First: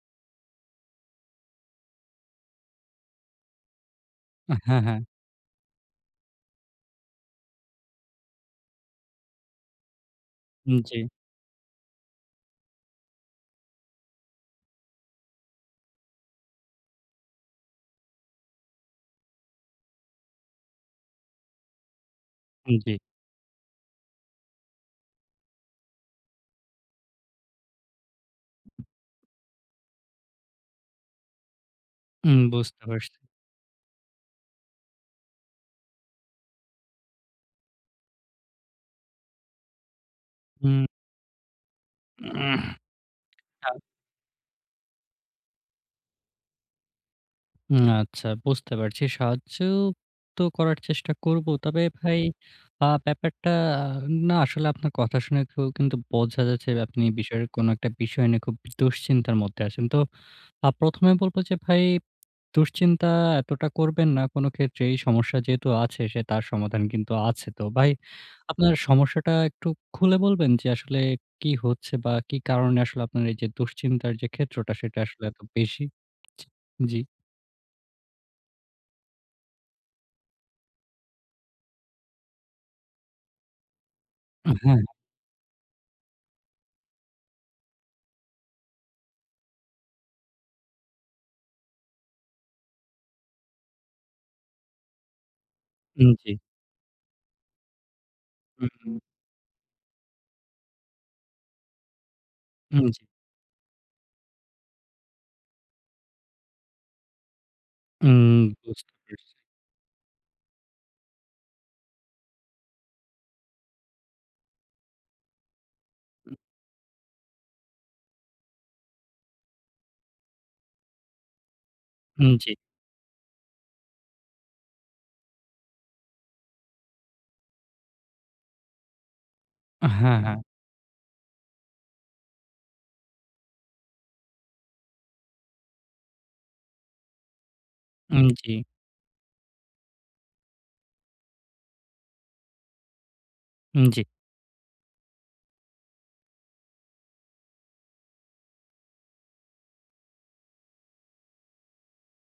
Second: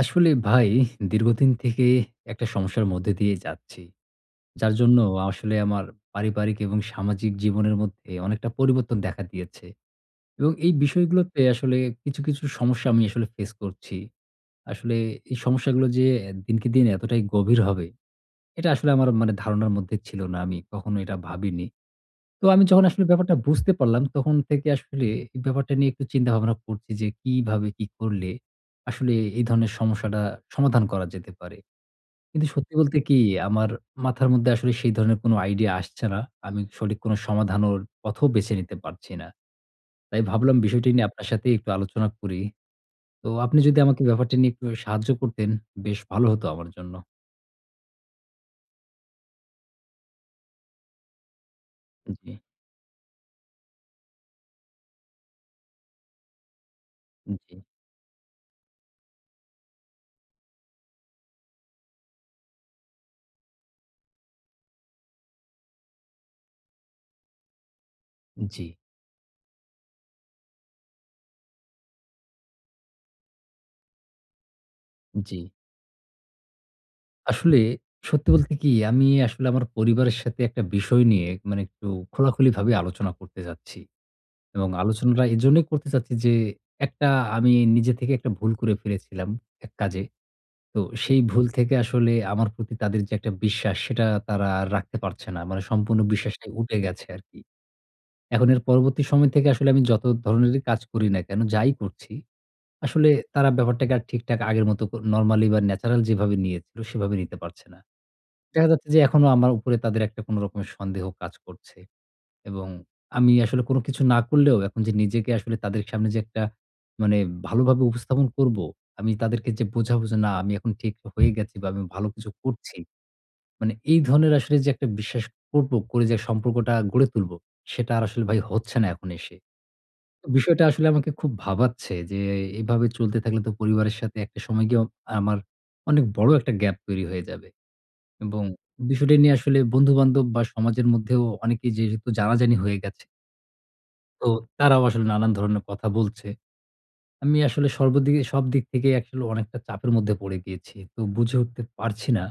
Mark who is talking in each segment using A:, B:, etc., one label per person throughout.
A: আসলে ভাই দীর্ঘদিন থেকে একটা সমস্যার মধ্যে দিয়ে যাচ্ছি। যার
B: হ্যাঁ,
A: জন্য
B: হ্যাঁ।
A: আসলে আমার পারিবারিক এবং সামাজিক জীবনের মধ্যে অনেকটা পরিবর্তন দেখা দিয়েছে। এবং এই
B: জি,
A: বিষয়গুলোতে আসলে কিছু, কিছু সমস্যা আমি আসলে ফেস করছি। আসলে এই সমস্যাগুলো যে দিনকে দিন এতটাই গভীর হবে, এটা আসলে আমার ধারণার মধ্যে ছিল না। আমি কখনো এটা ভাবিনি। তো আমি যখন
B: জি।
A: আসলে ব্যাপারটা বুঝতে পারলাম, তখন থেকে আসলে এই ব্যাপারটা নিয়ে একটু চিন্তাভাবনা করছি যে কিভাবে কি করলে আসলে এই ধরনের সমস্যাটা সমাধান করা যেতে পারে। কিন্তু সত্যি
B: বুঝতে
A: বলতে
B: পারছি।
A: কি, আমার মাথার মধ্যে আসলে সেই ধরনের কোনো আইডিয়া আসছে না। আমি সঠিক কোনো সমাধান ওর পথও বেছে নিতে পারছি না। তাই ভাবলাম
B: হুম।
A: বিষয়টি নিয়ে আপনার সাথে একটু আলোচনা করি। তো আপনি
B: আ
A: যদি আমাকে ব্যাপারটি নিয়ে একটু সাহায্য করতেন, বেশ ভালো হতো আমার জন্য।
B: উম আচ্ছা বুঝতে পারছি। সাহায্য তো করার চেষ্টা করব। তবে ভাই,
A: জি,
B: ব্যাপারটা না আসলে আপনার কথা শুনে খুব কিন্তু বোঝা যাচ্ছে আপনি বিষয়ের
A: জি,
B: কোনো একটা বিষয় নিয়ে খুব দুশ্চিন্তার মধ্যে আছেন। তো ১ম এ বলব যে ভাই, দুশ্চিন্তা এতটা করবেন না কোনো ক্ষেত্রে। এই সমস্যা যেহেতু আছে সে তার সমাধান কিন্তু আছে তো। ভাই,
A: জি,
B: আপনার সমস্যাটা একটু খুলে বলবেন যে আসলে কি হচ্ছে বা কি কারণে আসলে আপনার এই যে দুশ্চিন্তার যে ক্ষেত্রটা সেটা আসলে
A: জি।
B: এত বেশি? জি।
A: আসলে সত্যি বলতে কি, আমি আসলে আমার পরিবারের সাথে একটা বিষয় নিয়ে একটু খোলাখুলিভাবে আলোচনা করতে চাচ্ছি। এবং
B: হ্যাঁ,
A: আলোচনাটা এজন্যই করতে চাচ্ছি যে, একটা আমি নিজে থেকে একটা ভুল করে ফেলেছিলাম এক কাজে। তো সেই ভুল থেকে আসলে আমার প্রতি তাদের যে একটা বিশ্বাস, সেটা তারা আর রাখতে পারছে না। মানে সম্পূর্ণ
B: জি।
A: বিশ্বাসটাই উঠে গেছে আরকি। এখন এর
B: হুম,
A: পরবর্তী সময় থেকে আসলে আমি যত ধরনেরই কাজ করি না কেন, যাই করছি,
B: হুম, জি।
A: আসলে তারা ব্যাপারটাকে আর ঠিকঠাক আগের মতো নরমালি বা ন্যাচারাল যেভাবে নিয়েছিল সেভাবে নিতে পারছে না। দেখা যাচ্ছে
B: বুঝতে
A: যে, এখনো
B: পারছি।
A: আমার উপরে তাদের একটা কোন রকমের সন্দেহ কাজ করছে। এবং আমি আসলে কোনো কিছু না করলেও এখন যে নিজেকে আসলে তাদের সামনে যে একটা মানে ভালোভাবে উপস্থাপন করব, আমি তাদেরকে যে বোঝাবো যে না, আমি এখন ঠিক হয়ে গেছি বা আমি ভালো কিছু
B: জি।
A: করছি। মানে এই ধরনের আসলে যে একটা বিশ্বাস করে যে সম্পর্কটা গড়ে তুলব, সেটা আর আসলে ভাই হচ্ছে না এখন এসে।
B: হ্যাঁ,
A: তো
B: হ্যাঁ।
A: বিষয়টা আসলে আমাকে খুব ভাবাচ্ছে যে, এভাবে চলতে থাকলে তো পরিবারের সাথে একটা সময় গিয়ে আমার অনেক বড় একটা গ্যাপ তৈরি হয়ে যাবে। এবং
B: জি,
A: বিষয়টা নিয়ে আসলে বন্ধু-বান্ধব বা সমাজের মধ্যেও অনেকেই যেহেতু জানাজানি হয়ে গেছে,
B: জি।
A: তো তারাও আসলে নানান ধরনের কথা বলছে। আমি আসলে সর্বদিকে, সব দিক থেকেই আসলে অনেকটা চাপের মধ্যে পড়ে গিয়েছি। তো বুঝে উঠতে পারছি না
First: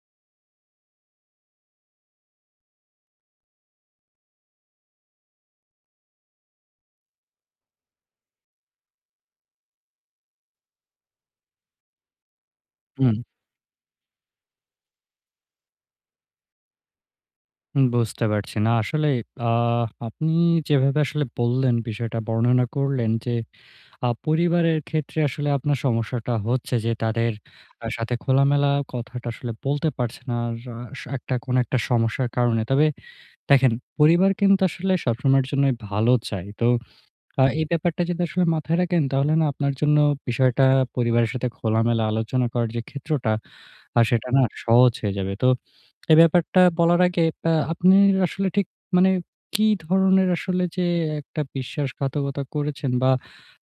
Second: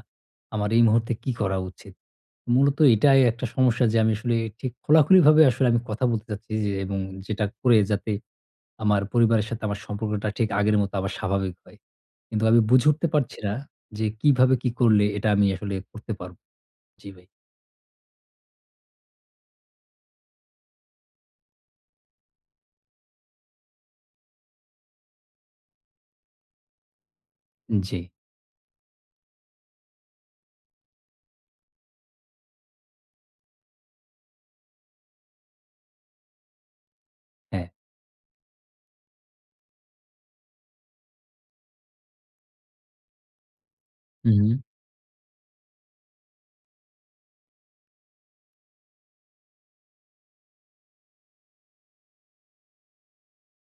A: আমার এই মুহূর্তে কি করা উচিত। মূলত এটাই একটা সমস্যা যে, আমি আসলে ঠিক খোলাখুলিভাবে আসলে আমি কথা বলতে চাচ্ছি যে, এবং যেটা করে যাতে আমার পরিবারের সাথে আমার সম্পর্কটা ঠিক আগের মতো আবার স্বাভাবিক হয়। কিন্তু আমি বুঝে উঠতে
B: হুম,
A: পারছি না যে, কিভাবে কি করলে এটা আমি আসলে করতে পারব। জি ভাই।
B: বুঝতে পারছি। না আসলে, আ আপনি যেভাবে আসলে বললেন বিষয়টা বর্ণনা করলেন যে পরিবারের ক্ষেত্রে আসলে আপনার সমস্যাটা হচ্ছে যে তাদের
A: জি।
B: সাথে খোলামেলা কথাটা আসলে বলতে পারছে না। আর একটা কোনো একটা সমস্যার কারণে। তবে দেখেন, পরিবার কিন্তু আসলে সবসময়ের জন্যই ভালো চায়। তো এই
A: হ্যাঁ।
B: ব্যাপারটা যদি আসলে মাথায় রাখেন, তাহলে না আপনার জন্য বিষয়টা পরিবারের সাথে খোলামেলা আলোচনা করার যে ক্ষেত্রটা, সেটা
A: হু,
B: না
A: হু।
B: সহজ হয়ে যাবে। তো এই ব্যাপারটা বলার আগে আপনি আসলে ঠিক, মানে কি ধরনের আসলে যে একটা বিশ্বাসঘাতকতা করেছেন বা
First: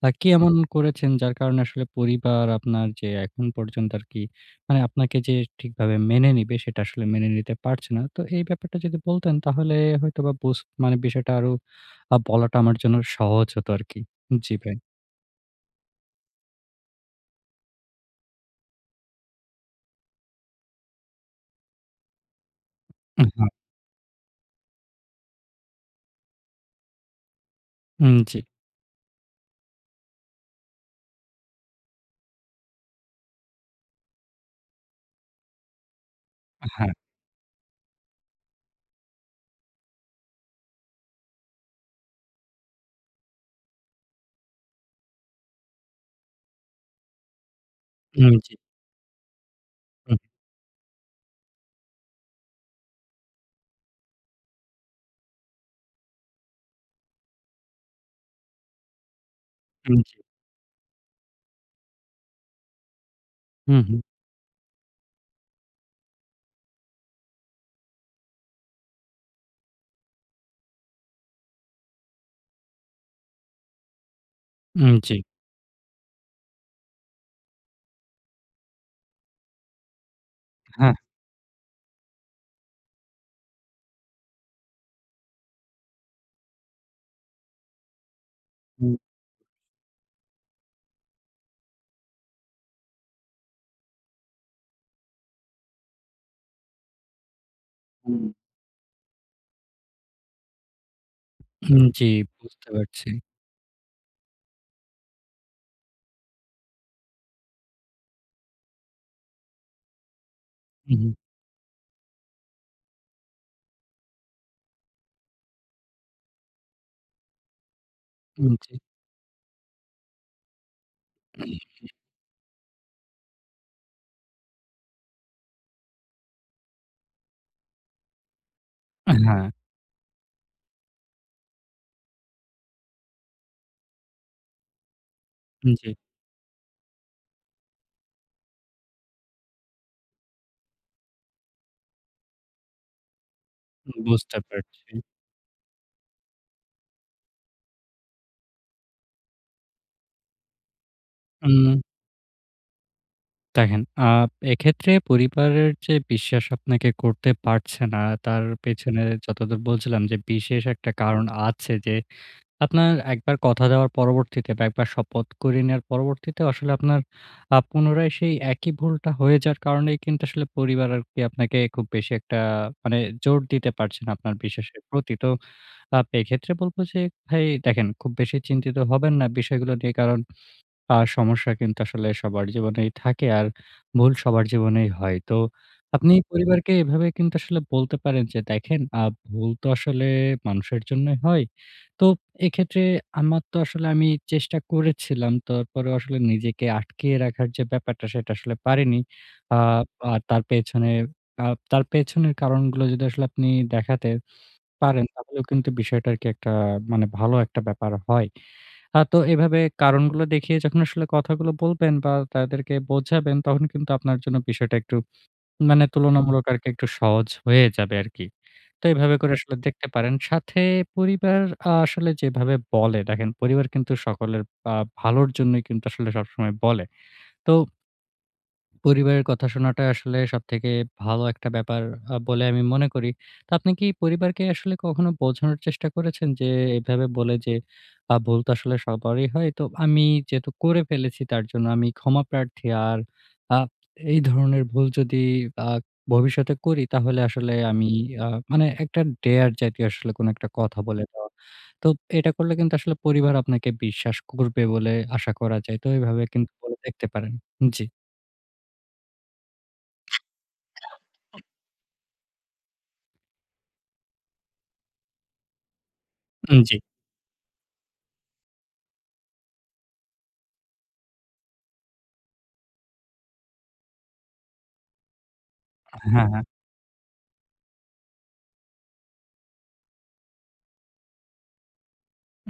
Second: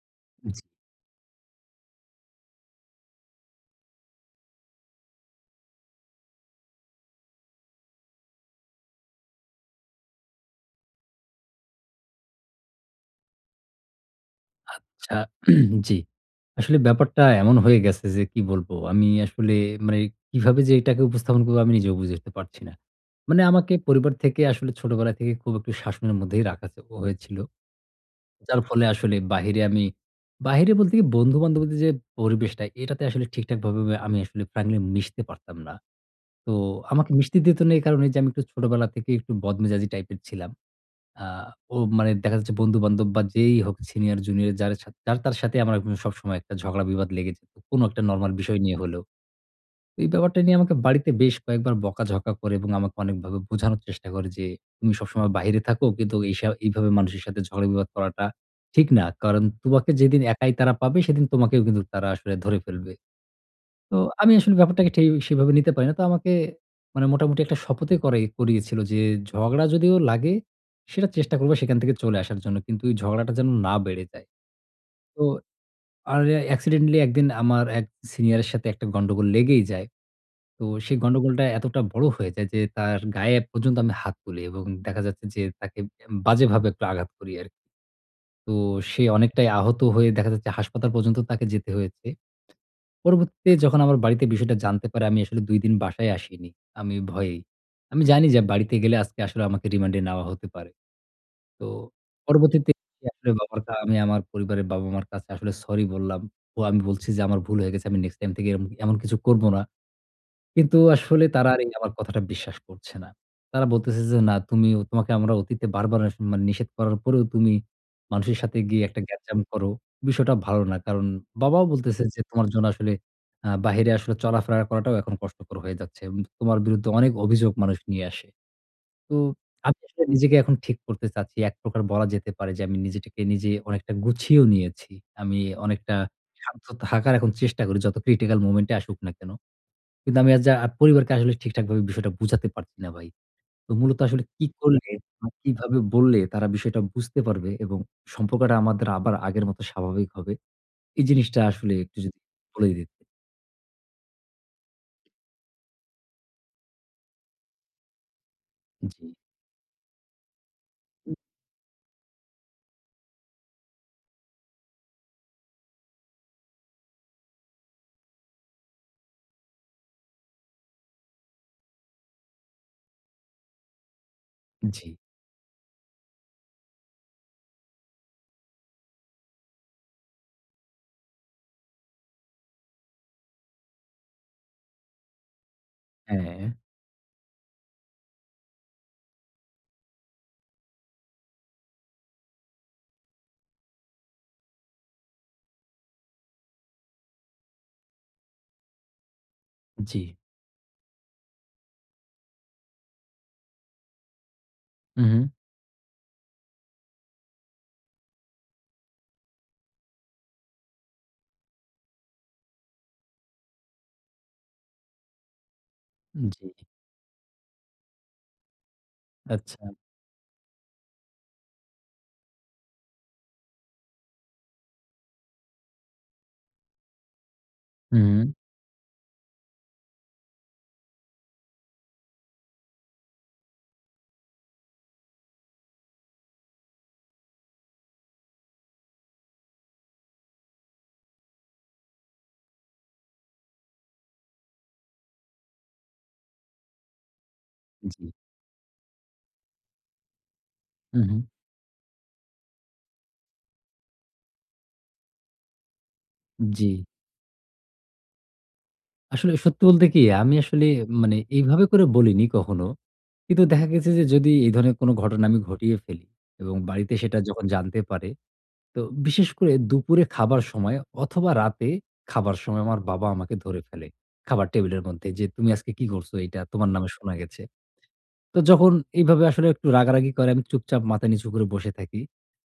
B: কি এমন করেছেন যার কারণে আসলে পরিবার আপনার যে এখন পর্যন্ত আরকি, মানে আপনাকে যে ঠিকভাবে মেনে নিবে সেটা আসলে মেনে নিতে পারছে না। তো এই ব্যাপারটা যদি বলতেন তাহলে হয়তোবা মানে বিষয়টা আরো বলাটা আমার জন্য সহজ হতো আরকি। জি ভাই।
A: আচ্ছা। জি। আসলে ব্যাপারটা এমন হয়ে গেছে যে কি বলবো? আমি আসলে মানে কিভাবে যে এটাকে উপস্থাপন করব, আমি নিজেও বুঝে উঠতে পারছি না। মানে
B: হ্যাঁ,
A: আমাকে পরিবার থেকে আসলে ছোটবেলা থেকে খুব একটু শাসনের মধ্যেই রাখা হয়েছিল।
B: জি।
A: যার ফলে আসলে বাহিরে আমি, বাহিরে বলতে কি, বন্ধু-বান্ধবদের যে পরিবেশটা, এটাতে আসলে ঠিকঠাকভাবে আমি আসলে frankly মিশতে পারতাম না। তো
B: হ্যাঁ,
A: আমাকে মিশতে দিত না এই কারণে যে, আমি একটু ছোটবেলা থেকে একটু বদমেজাজি টাইপের ছিলাম। আ ও মানে দেখা যাচ্ছে, বন্ধু-বান্ধব বা যেই হোক, সিনিয়র জুনিয়র, যার সাথে যার তার সাথে আমার একদম সবসময় একটা ঝগড়া বিবাদ লেগে যেত। কোন একটা নরমাল
B: জি,
A: বিষয় নিয়ে হলেও। তো এই
B: উম
A: ব্যাপারটা নিয়ে আমাকে বাড়িতে বেশ কয়েকবার বকাঝকা করে এবং আমাকে অনেকভাবে বোঝানোর চেষ্টা করে যে, "তুমি সবসময় বাহিরে থাকো, কিন্তু এইভাবে মানুষের সাথে ঝগড়া বিবাদ করাটা ঠিক না। কারণ তোমাকে
B: উম জি,
A: যেদিন একাই তারা পাবে, সেদিন তোমাকেও কিন্তু তারা আসলে ধরে ফেলবে।"
B: হুম,
A: তো
B: হুম,
A: আমি আসলে ব্যাপারটাকে ঠেই সেভাবে নিতে পারি না। তো আমাকে মোটামুটি একটা শপথে করে করিয়েছিল যে, ঝগড়া যদিও লাগে, সেটা চেষ্টা করব সেখান থেকে চলে আসার জন্য। কিন্তু ওই ঝগড়াটা যেন না বেড়ে যায়।
B: জি,
A: তো আর অ্যাক্সিডেন্টালি একদিন আমার এক সিনিয়রের সাথে একটা গন্ডগোল লেগেই যায়। তো
B: হ্যাঁ,
A: সেই গন্ডগোলটা এতটা বড় হয়ে যায় যে, তার গায়ে পর্যন্ত আমি হাত তুলি, এবং দেখা যাচ্ছে যে, তাকে বাজেভাবে একটু আঘাত করি আরকি। তো
B: হুম,
A: সে অনেকটাই আহত হয়ে, দেখা যাচ্ছে হাসপাতাল পর্যন্ত তাকে যেতে হয়েছে। পরবর্তীতে যখন আমার বাড়িতে বিষয়টা জানতে পারে, আমি আসলে ২ দিন বাসায় আসিনি। আমি ভয়েই। আমি
B: হুম,
A: জানি যে, বাড়িতে গেলে আজকে আসলে আমাকে রিমান্ডে নেওয়া হতে পারে। তো
B: উম জি, বুঝতে
A: পরবর্তীতে
B: পারছি।
A: আসলে বাবার কা আমি আমার পরিবারের বাবা-মার কাছে আসলে সরি বললাম। ও আমি বলছি যে, আমার ভুল হয়ে গেছে। আমি নেক্সট টাইম থেকে এমন কিছু করব না। কিন্তু
B: হুম, হুম,
A: আসলে তারা আর এই আমার কথাটা বিশ্বাস করছে না। তারা বলতেছে যে, "না, তোমাকে আমরা অতীতে বারবার মানে নিষেধ করার পরেও তুমি মানুষের সাথে
B: জি,
A: গিয়ে একটা গ্যাঞ্জাম করো। বিষয়টা ভালো না।" কারণ বাবাও বলতেছে যে, "তোমার জন্য আসলে বাহিরে আসলে চলাফেরা করাটাও এখন কষ্টকর হয়ে যাচ্ছে। তোমার বিরুদ্ধে অনেক অভিযোগ মানুষ নিয়ে আসে।" তো
B: হ্যাঁ,
A: আমি আসলে নিজেকে এখন ঠিক করতে চাচ্ছি। এক প্রকার বলা যেতে পারে যে, আমি নিজেটাকে নিজে অনেকটা গুছিয়েও নিয়েছি। আমি
B: জি,
A: অনেকটা শান্ত থাকার এখন চেষ্টা করি, যত ক্রিটিক্যাল মোমেন্ট এ আসুক না কেন। কিন্তু আমি আজ পরিবারকে আসলে ঠিকঠাকভাবে বিষয়টা বুঝাতে পারছি না ভাই। তো মূলত আসলে
B: বুঝতে
A: কি করলে
B: পারছি।
A: বা কিভাবে বললে তারা বিষয়টা বুঝতে পারবে, এবং সম্পর্কটা আমাদের আবার আগের মতো স্বাভাবিক হবে? এই জিনিসটা আসলে
B: উম
A: একটু যদি বলে দিতেন।
B: দেখেন, এক্ষেত্রে পরিবারের যে বিশ্বাস আপনাকে করতে পারছে না, তার পেছনে
A: জি,
B: যতদূর বলছিলাম যে বিশেষ একটা কারণ আছে যে আপনার একবার কথা দেওয়ার পরবর্তীতে বা একবার শপথ করে নেওয়ার পরবর্তীতে আসলে আপনার পুনরায় সেই একই ভুলটা হয়ে যাওয়ার কারণেই কিন্তু আসলে পরিবার আরকি আপনাকে খুব বেশি একটা, মানে জোর দিতে পারছে না আপনার বিশ্বাসের
A: জি।
B: প্রতি। তো এক্ষেত্রে বলব যে ভাই দেখেন, খুব বেশি চিন্তিত হবেন না বিষয়গুলো নিয়ে। কারণ সমস্যা কিন্তু আসলে সবার জীবনেই থাকে, আর ভুল সবার জীবনেই হয়। তো আপনি
A: হ্যাঁ,
B: পরিবারকে এভাবে কিন্তু আসলে বলতে পারেন যে, "দেখেন, ভুল তো আসলে মানুষের জন্যই হয়। তো এক্ষেত্রে আমার তো আসলে আমি চেষ্টা করেছিলাম। তারপরেও আসলে নিজেকে আটকিয়ে রাখার যে ব্যাপারটা সেটা আসলে পারিনি। আ
A: জি।
B: আর তার পেছনে আ তার পেছনের কারণগুলো যদি আসলে আপনি দেখাতেন"
A: হু,
B: পারেন
A: হু।
B: তাহলেও কিন্তু বিষয়টা আরকি একটা, মানে ভালো একটা ব্যাপার হয়। তো এভাবে কারণগুলো দেখিয়ে যখন আসলে কথাগুলো বলবেন বা তাদেরকে বোঝাবেন তখন কিন্তু আপনার জন্য বিষয়টা একটু, মানে তুলনামূলক
A: জি।
B: আরকি একটু সহজ হয়ে যাবে আরকি। তো এভাবে করে আসলে
A: আচ্ছা।
B: দেখতে পারেন। সাথে পরিবার, আসলে যেভাবে বলে দেখেন পরিবার কিন্তু সকলের আ ভালোর জন্যই কিন্তু আসলে সবসময় বলে। তো
A: হু, হু।
B: পরিবারের কথা শোনাটা আসলে সবথেকে ভালো একটা ব্যাপার বলে আমি মনে করি। তো আপনি কি পরিবারকে আসলে কখনো বোঝানোর চেষ্টা করেছেন যে এভাবে বলে যে ভুল তো আসলে সবারই হয়। তো আমি যেহেতু করে ফেলেছি তার জন্য আমি ক্ষমা প্রার্থী। আর আ এই ধরনের ভুল যদি আ ভবিষ্যতে করি তাহলে আসলে আমি,
A: জি।
B: আ মানে একটা ডেয়ার জাতীয় আসলে কোনো একটা কথা
A: হু,
B: বলে
A: হু।
B: দেওয়া। তো এটা করলে কিন্তু আসলে পরিবার আপনাকে বিশ্বাস করবে বলে আশা করা যায়। তো এভাবে কিন্তু
A: জি।
B: বলে দেখতে পারেন। জি,
A: আসলে সত্যি বলতে কি, আমি আসলে এইভাবে করে বলিনি কখনো। কিন্তু দেখা গেছে যে, যদি এই ধরনের কোনো ঘটনা আমি ঘটিয়ে ফেলি এবং
B: জি।
A: বাড়িতে সেটা যখন জানতে পারে, তো বিশেষ করে দুপুরে খাবার সময় অথবা রাতে খাবার সময় আমার বাবা আমাকে ধরে ফেলে। খাবার টেবিলের মধ্যে যে, "তুমি আজকে কি করছো
B: হ্যাঁ,
A: এইটা?
B: হ্যাঁ।
A: তোমার নামে শোনা গেছে।" তো যখন এইভাবে আসলে একটু রাগারাগি করে, আমি চুপচাপ মাথা নিচু করে বসে থাকি,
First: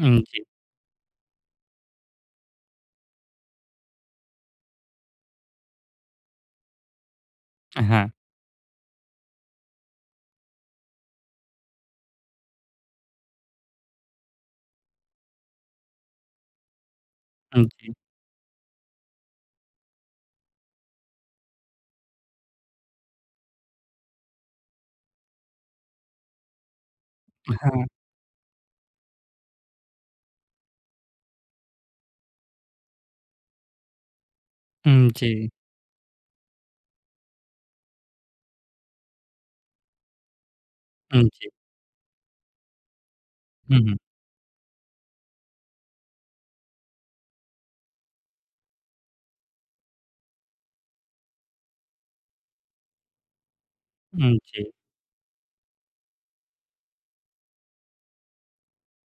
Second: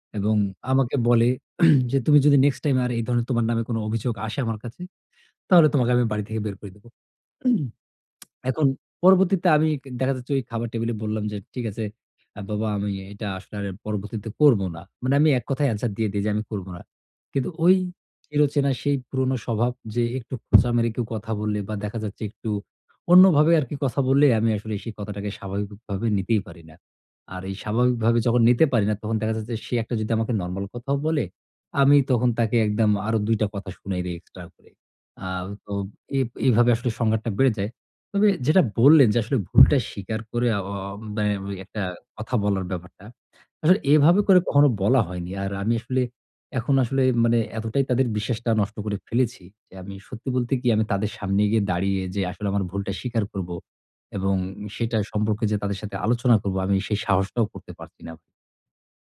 A: এবং
B: জি।
A: আমাকে বলে যে, "তুমি যদি নেক্সট টাইম আর এই ধরনের তোমার নামে কোনো অভিযোগ আসে আমার কাছে, তাহলে তোমাকে আমি বাড়ি থেকে বের করে দেব।"
B: হ্যাঁ,
A: এখন পরবর্তীতে আমি, দেখা যাচ্ছে ওই খাবার টেবিলে বললাম যে, "ঠিক আছে বাবা, আমি এটা আসলে আর পরবর্তীতে করব না।" মানে আমি এক কথায় অ্যানসার দিয়ে দেই যে, "আমি করব না।" কিন্তু ওই
B: জি।
A: চিরচেনা সেই পুরনো স্বভাব যে, একটু খোঁচা মেরে কেউ কথা বললে বা দেখা যাচ্ছে একটু অন্যভাবে আরকি কথা বললে আমি আসলে সেই কথাটাকে স্বাভাবিকভাবে নিতেই পারি না। আর এই
B: হ্যাঁ,
A: স্বাভাবিকভাবে যখন নিতে পারি না, তখন দেখা যাচ্ছে সে একটা যদি আমাকে নরমাল কথাও বলে, আমি তখন তাকে একদম আরো ২ টা কথা শুনাই দেই এক্সট্রা করে। আ
B: জি,
A: তো এ এভাবে আসলে সংঘাতটা বেড়ে যায়। তবে যেটা বললেন যে আসলে ভুলটা স্বীকার করে আ অ মানে
B: জি।
A: ওই একটা কথা বলার ব্যাপারটা।
B: হুম,
A: আসলে
B: হুম,
A: এভাবে করে কখনো বলা হয়নি। আর আমি আসলে এখন আসলে এতটাই তাদের বিশ্বাসটা নষ্ট করে ফেলেছি যে, আমি সত্যি বলতে কি, আমি তাদের সামনে গিয়ে দাঁড়িয়ে যে আসলে আমার ভুলটা স্বীকার করব এবং
B: জি।
A: সেটা সম্পর্কে যে তাদের সাথে আলোচনা করব, আমি সেই সাহসটাও করতে পারছি না।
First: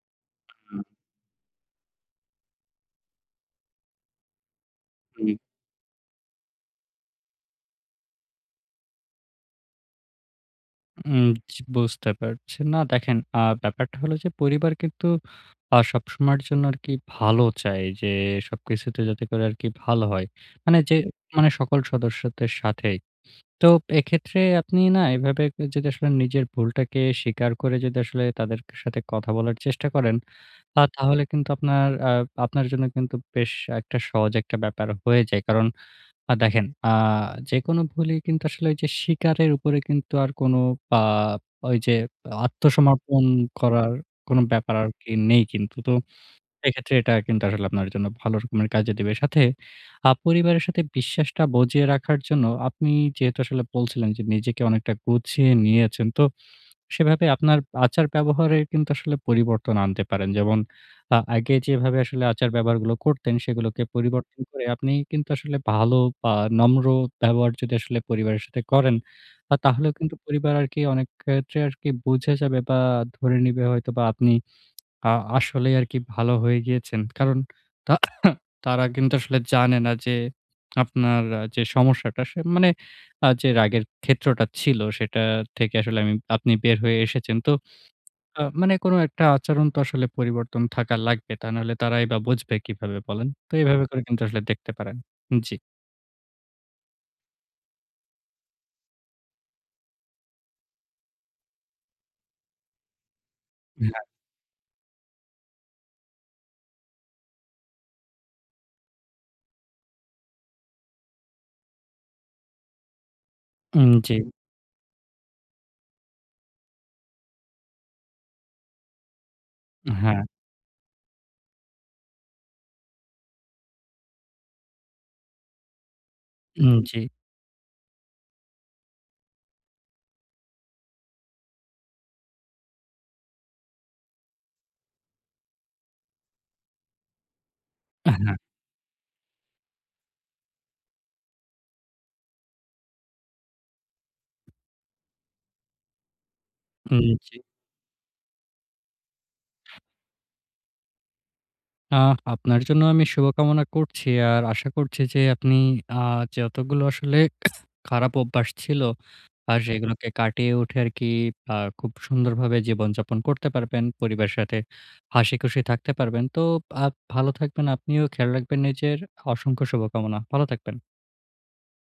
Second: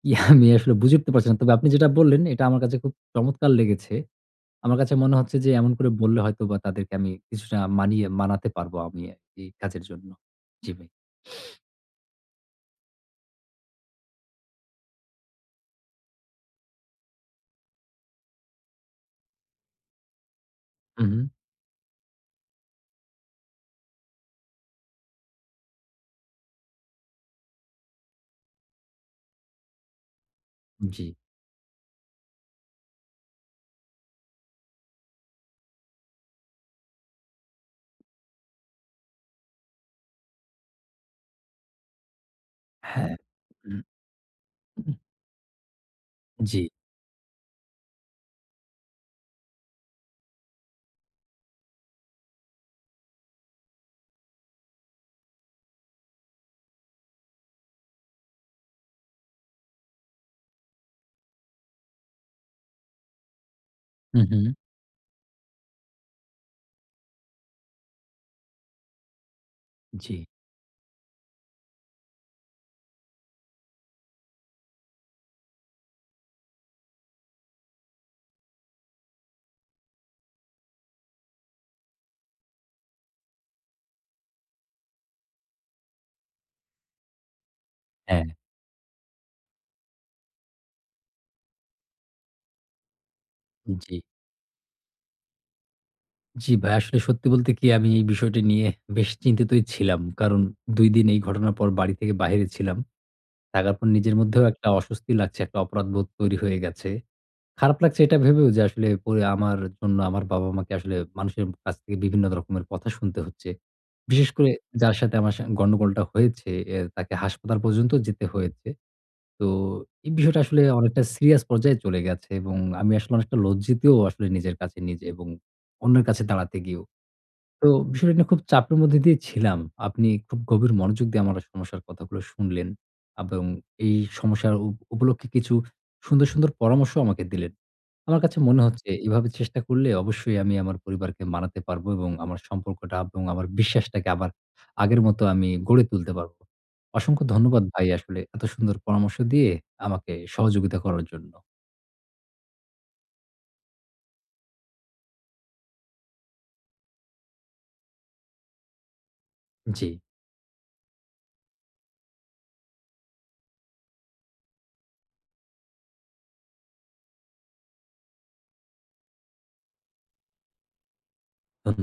A: কি আমি আসলে
B: হুম,
A: বুঝে উঠতে পারছি না। তবে আপনি যেটা বললেন, এটা আমার কাছে খুব চমৎকার লেগেছে। আমার কাছে মনে
B: হুম,
A: হচ্ছে যে, এমন করে বললে হয়তোবা তাদেরকে আমি কিছুটা মানাতে পারবো আমি এই কাজের জন্য। জি ভাই।
B: উম জি, বুঝতে পারছি। না দেখেন, ব্যাপারটা হলো যে পরিবার কিন্তু সবসময়ের জন্য আরকি ভালো চায় যে সবকিছুতে যাতে করে আরকি ভালো হয়। মানে যে,
A: হু, হু।
B: মানে সকল সদস্যদের সাথেই। তো এক্ষেত্রে আপনি না এভাবে যদি আসলে নিজের ভুলটাকে স্বীকার করে যদি আসলে তাদের সাথে কথা বলার চেষ্টা করেন
A: জি।
B: তাহলে কিন্তু আপনার জন্য কিন্তু বেশ একটা সহজ একটা ব্যাপার হয়ে যায়। কারণ দেখেন, যেকোনো ভুলই কিন্তু আসলে ওই যে স্বীকারের উপরে কিন্তু আর কোনো আ ওই যে
A: হ্যাঁ।
B: আত্মসমর্পণ
A: উম,
B: করার কোনো ব্যাপার আরকি নেই কিন্তু। তো
A: জি।
B: এক্ষেত্রে এটা কিন্তু আসলে আপনার জন্য ভালো রকমের কাজে দেবে। সাথে পরিবারের সাথে বিশ্বাসটা বজিয়ে রাখার জন্য আপনি যেহেতু আসলে বলছিলেন যে নিজেকে অনেকটা গুছিয়ে নিয়েছেন। তো সেভাবে আপনার আচার-ব্যবহারে কিন্তু আসলে পরিবর্তন আনতে পারেন। যেমন আগে যেভাবে আসলে আচার-ব্যবহারগুলো করতেন, সেগুলোকে
A: হু, হু।
B: পরিবর্তন করে আপনি কিন্তু আসলে ভালো বা নম্র ব্যবহার যদি আসলে পরিবারের সাথে করেন, তাহলেও কিন্তু
A: জি।
B: পরিবার আরকি অনেক ক্ষেত্রে আরকি বুঝে যাবে বা ধরে নিবে হয়তোবা আপনি আ আসলেই আরকি ভালো হয়ে গিয়েছেন। কারণ তা তারা কিন্তু আসলে জানে না যে আপনার যে সমস্যাটা সে, মানে যে রাগের ক্ষেত্রটা ছিল সেটা থেকে আসলে আপনি বের হয়ে এসেছেন। তো
A: হ্যাঁ।
B: মানে কোনো একটা আচরণ তো আসলে পরিবর্তন থাকা লাগবে। তা নাহলে তারাই বা বুঝবে কিভাবে বলেন? তো এভাবে
A: জি।
B: করে কিন্তু আসলে দেখতে পারেন। জি।
A: জি ভাই, আসলে সত্যি বলতে কি, আমি এই বিষয়টি নিয়ে বেশ চিন্তিতই ছিলাম। কারণ ২ দিন এই ঘটনার পর বাড়ি থেকে বাহিরে ছিলাম। থাকার পর
B: হ্যাঁ,
A: নিজের মধ্যেও একটা অস্বস্তি লাগছে, একটা অপরাধবোধ তৈরি হয়ে গেছে। খারাপ লাগছে এটা ভেবেও যে, আসলে পরে আমার জন্য আমার বাবা-মাকে আসলে মানুষের কাছ থেকে বিভিন্ন রকমের কথা শুনতে হচ্ছে।
B: জি।
A: বিশেষ করে যার সাথে আমার গন্ডগোলটা হয়েছে, তাকে হাসপাতাল পর্যন্ত যেতে হয়েছে। তো এই
B: হ্যাঁ,
A: বিষয়টা আসলে অনেকটা সিরিয়াস পর্যায়ে চলে গেছে, এবং আমি আসলে অনেকটা লজ্জিতও, আসলে নিজের কাছে নিজে এবং অন্যের কাছে দাঁড়াতে গিয়েও।
B: জি।
A: তো বিষয়টা নিয়ে খুব চাপের মধ্যে দিয়ে ছিলাম। আপনি খুব গভীর মনোযোগ দিয়ে আমার সমস্যার কথাগুলো শুনলেন এবং এই সমস্যার উপলক্ষে কিছু সুন্দর, সুন্দর পরামর্শ আমাকে দিলেন। আমার
B: হ্যাঁ,
A: কাছে মনে হচ্ছে এভাবে চেষ্টা করলে অবশ্যই আমি আমার পরিবারকে মানাতে পারবো এবং আমার সম্পর্কটা এবং আমার বিশ্বাসটাকে আবার আগের মতো আমি গড়ে তুলতে পারবো। অসংখ্য
B: জি।
A: ধন্যবাদ ভাই, আসলে এত সুন্দর পরামর্শ দিয়ে আমাকে সহযোগিতা করার জন্য।
B: আহ, আপনার জন্য আমি শুভকামনা করছি। আর আশা করছি যে আপনি আ যতগুলো আসলে খারাপ অভ্যাস ছিল, আর হুম, হুম।
A: জি,
B: সেগুলোকে কাটিয়ে উঠে আরকি, আ খুব সুন্দরভাবে জীবনযাপন করতে পারবেন। পরিবারের সাথে হাসিখুশি থাকতে পারবেন। তো আ ভালো থাকবেন। আপনিও খেয়াল রাখবেন নিজের। অসংখ্য শুভকামনা। ভালো থাকবেন।
A: ধন্য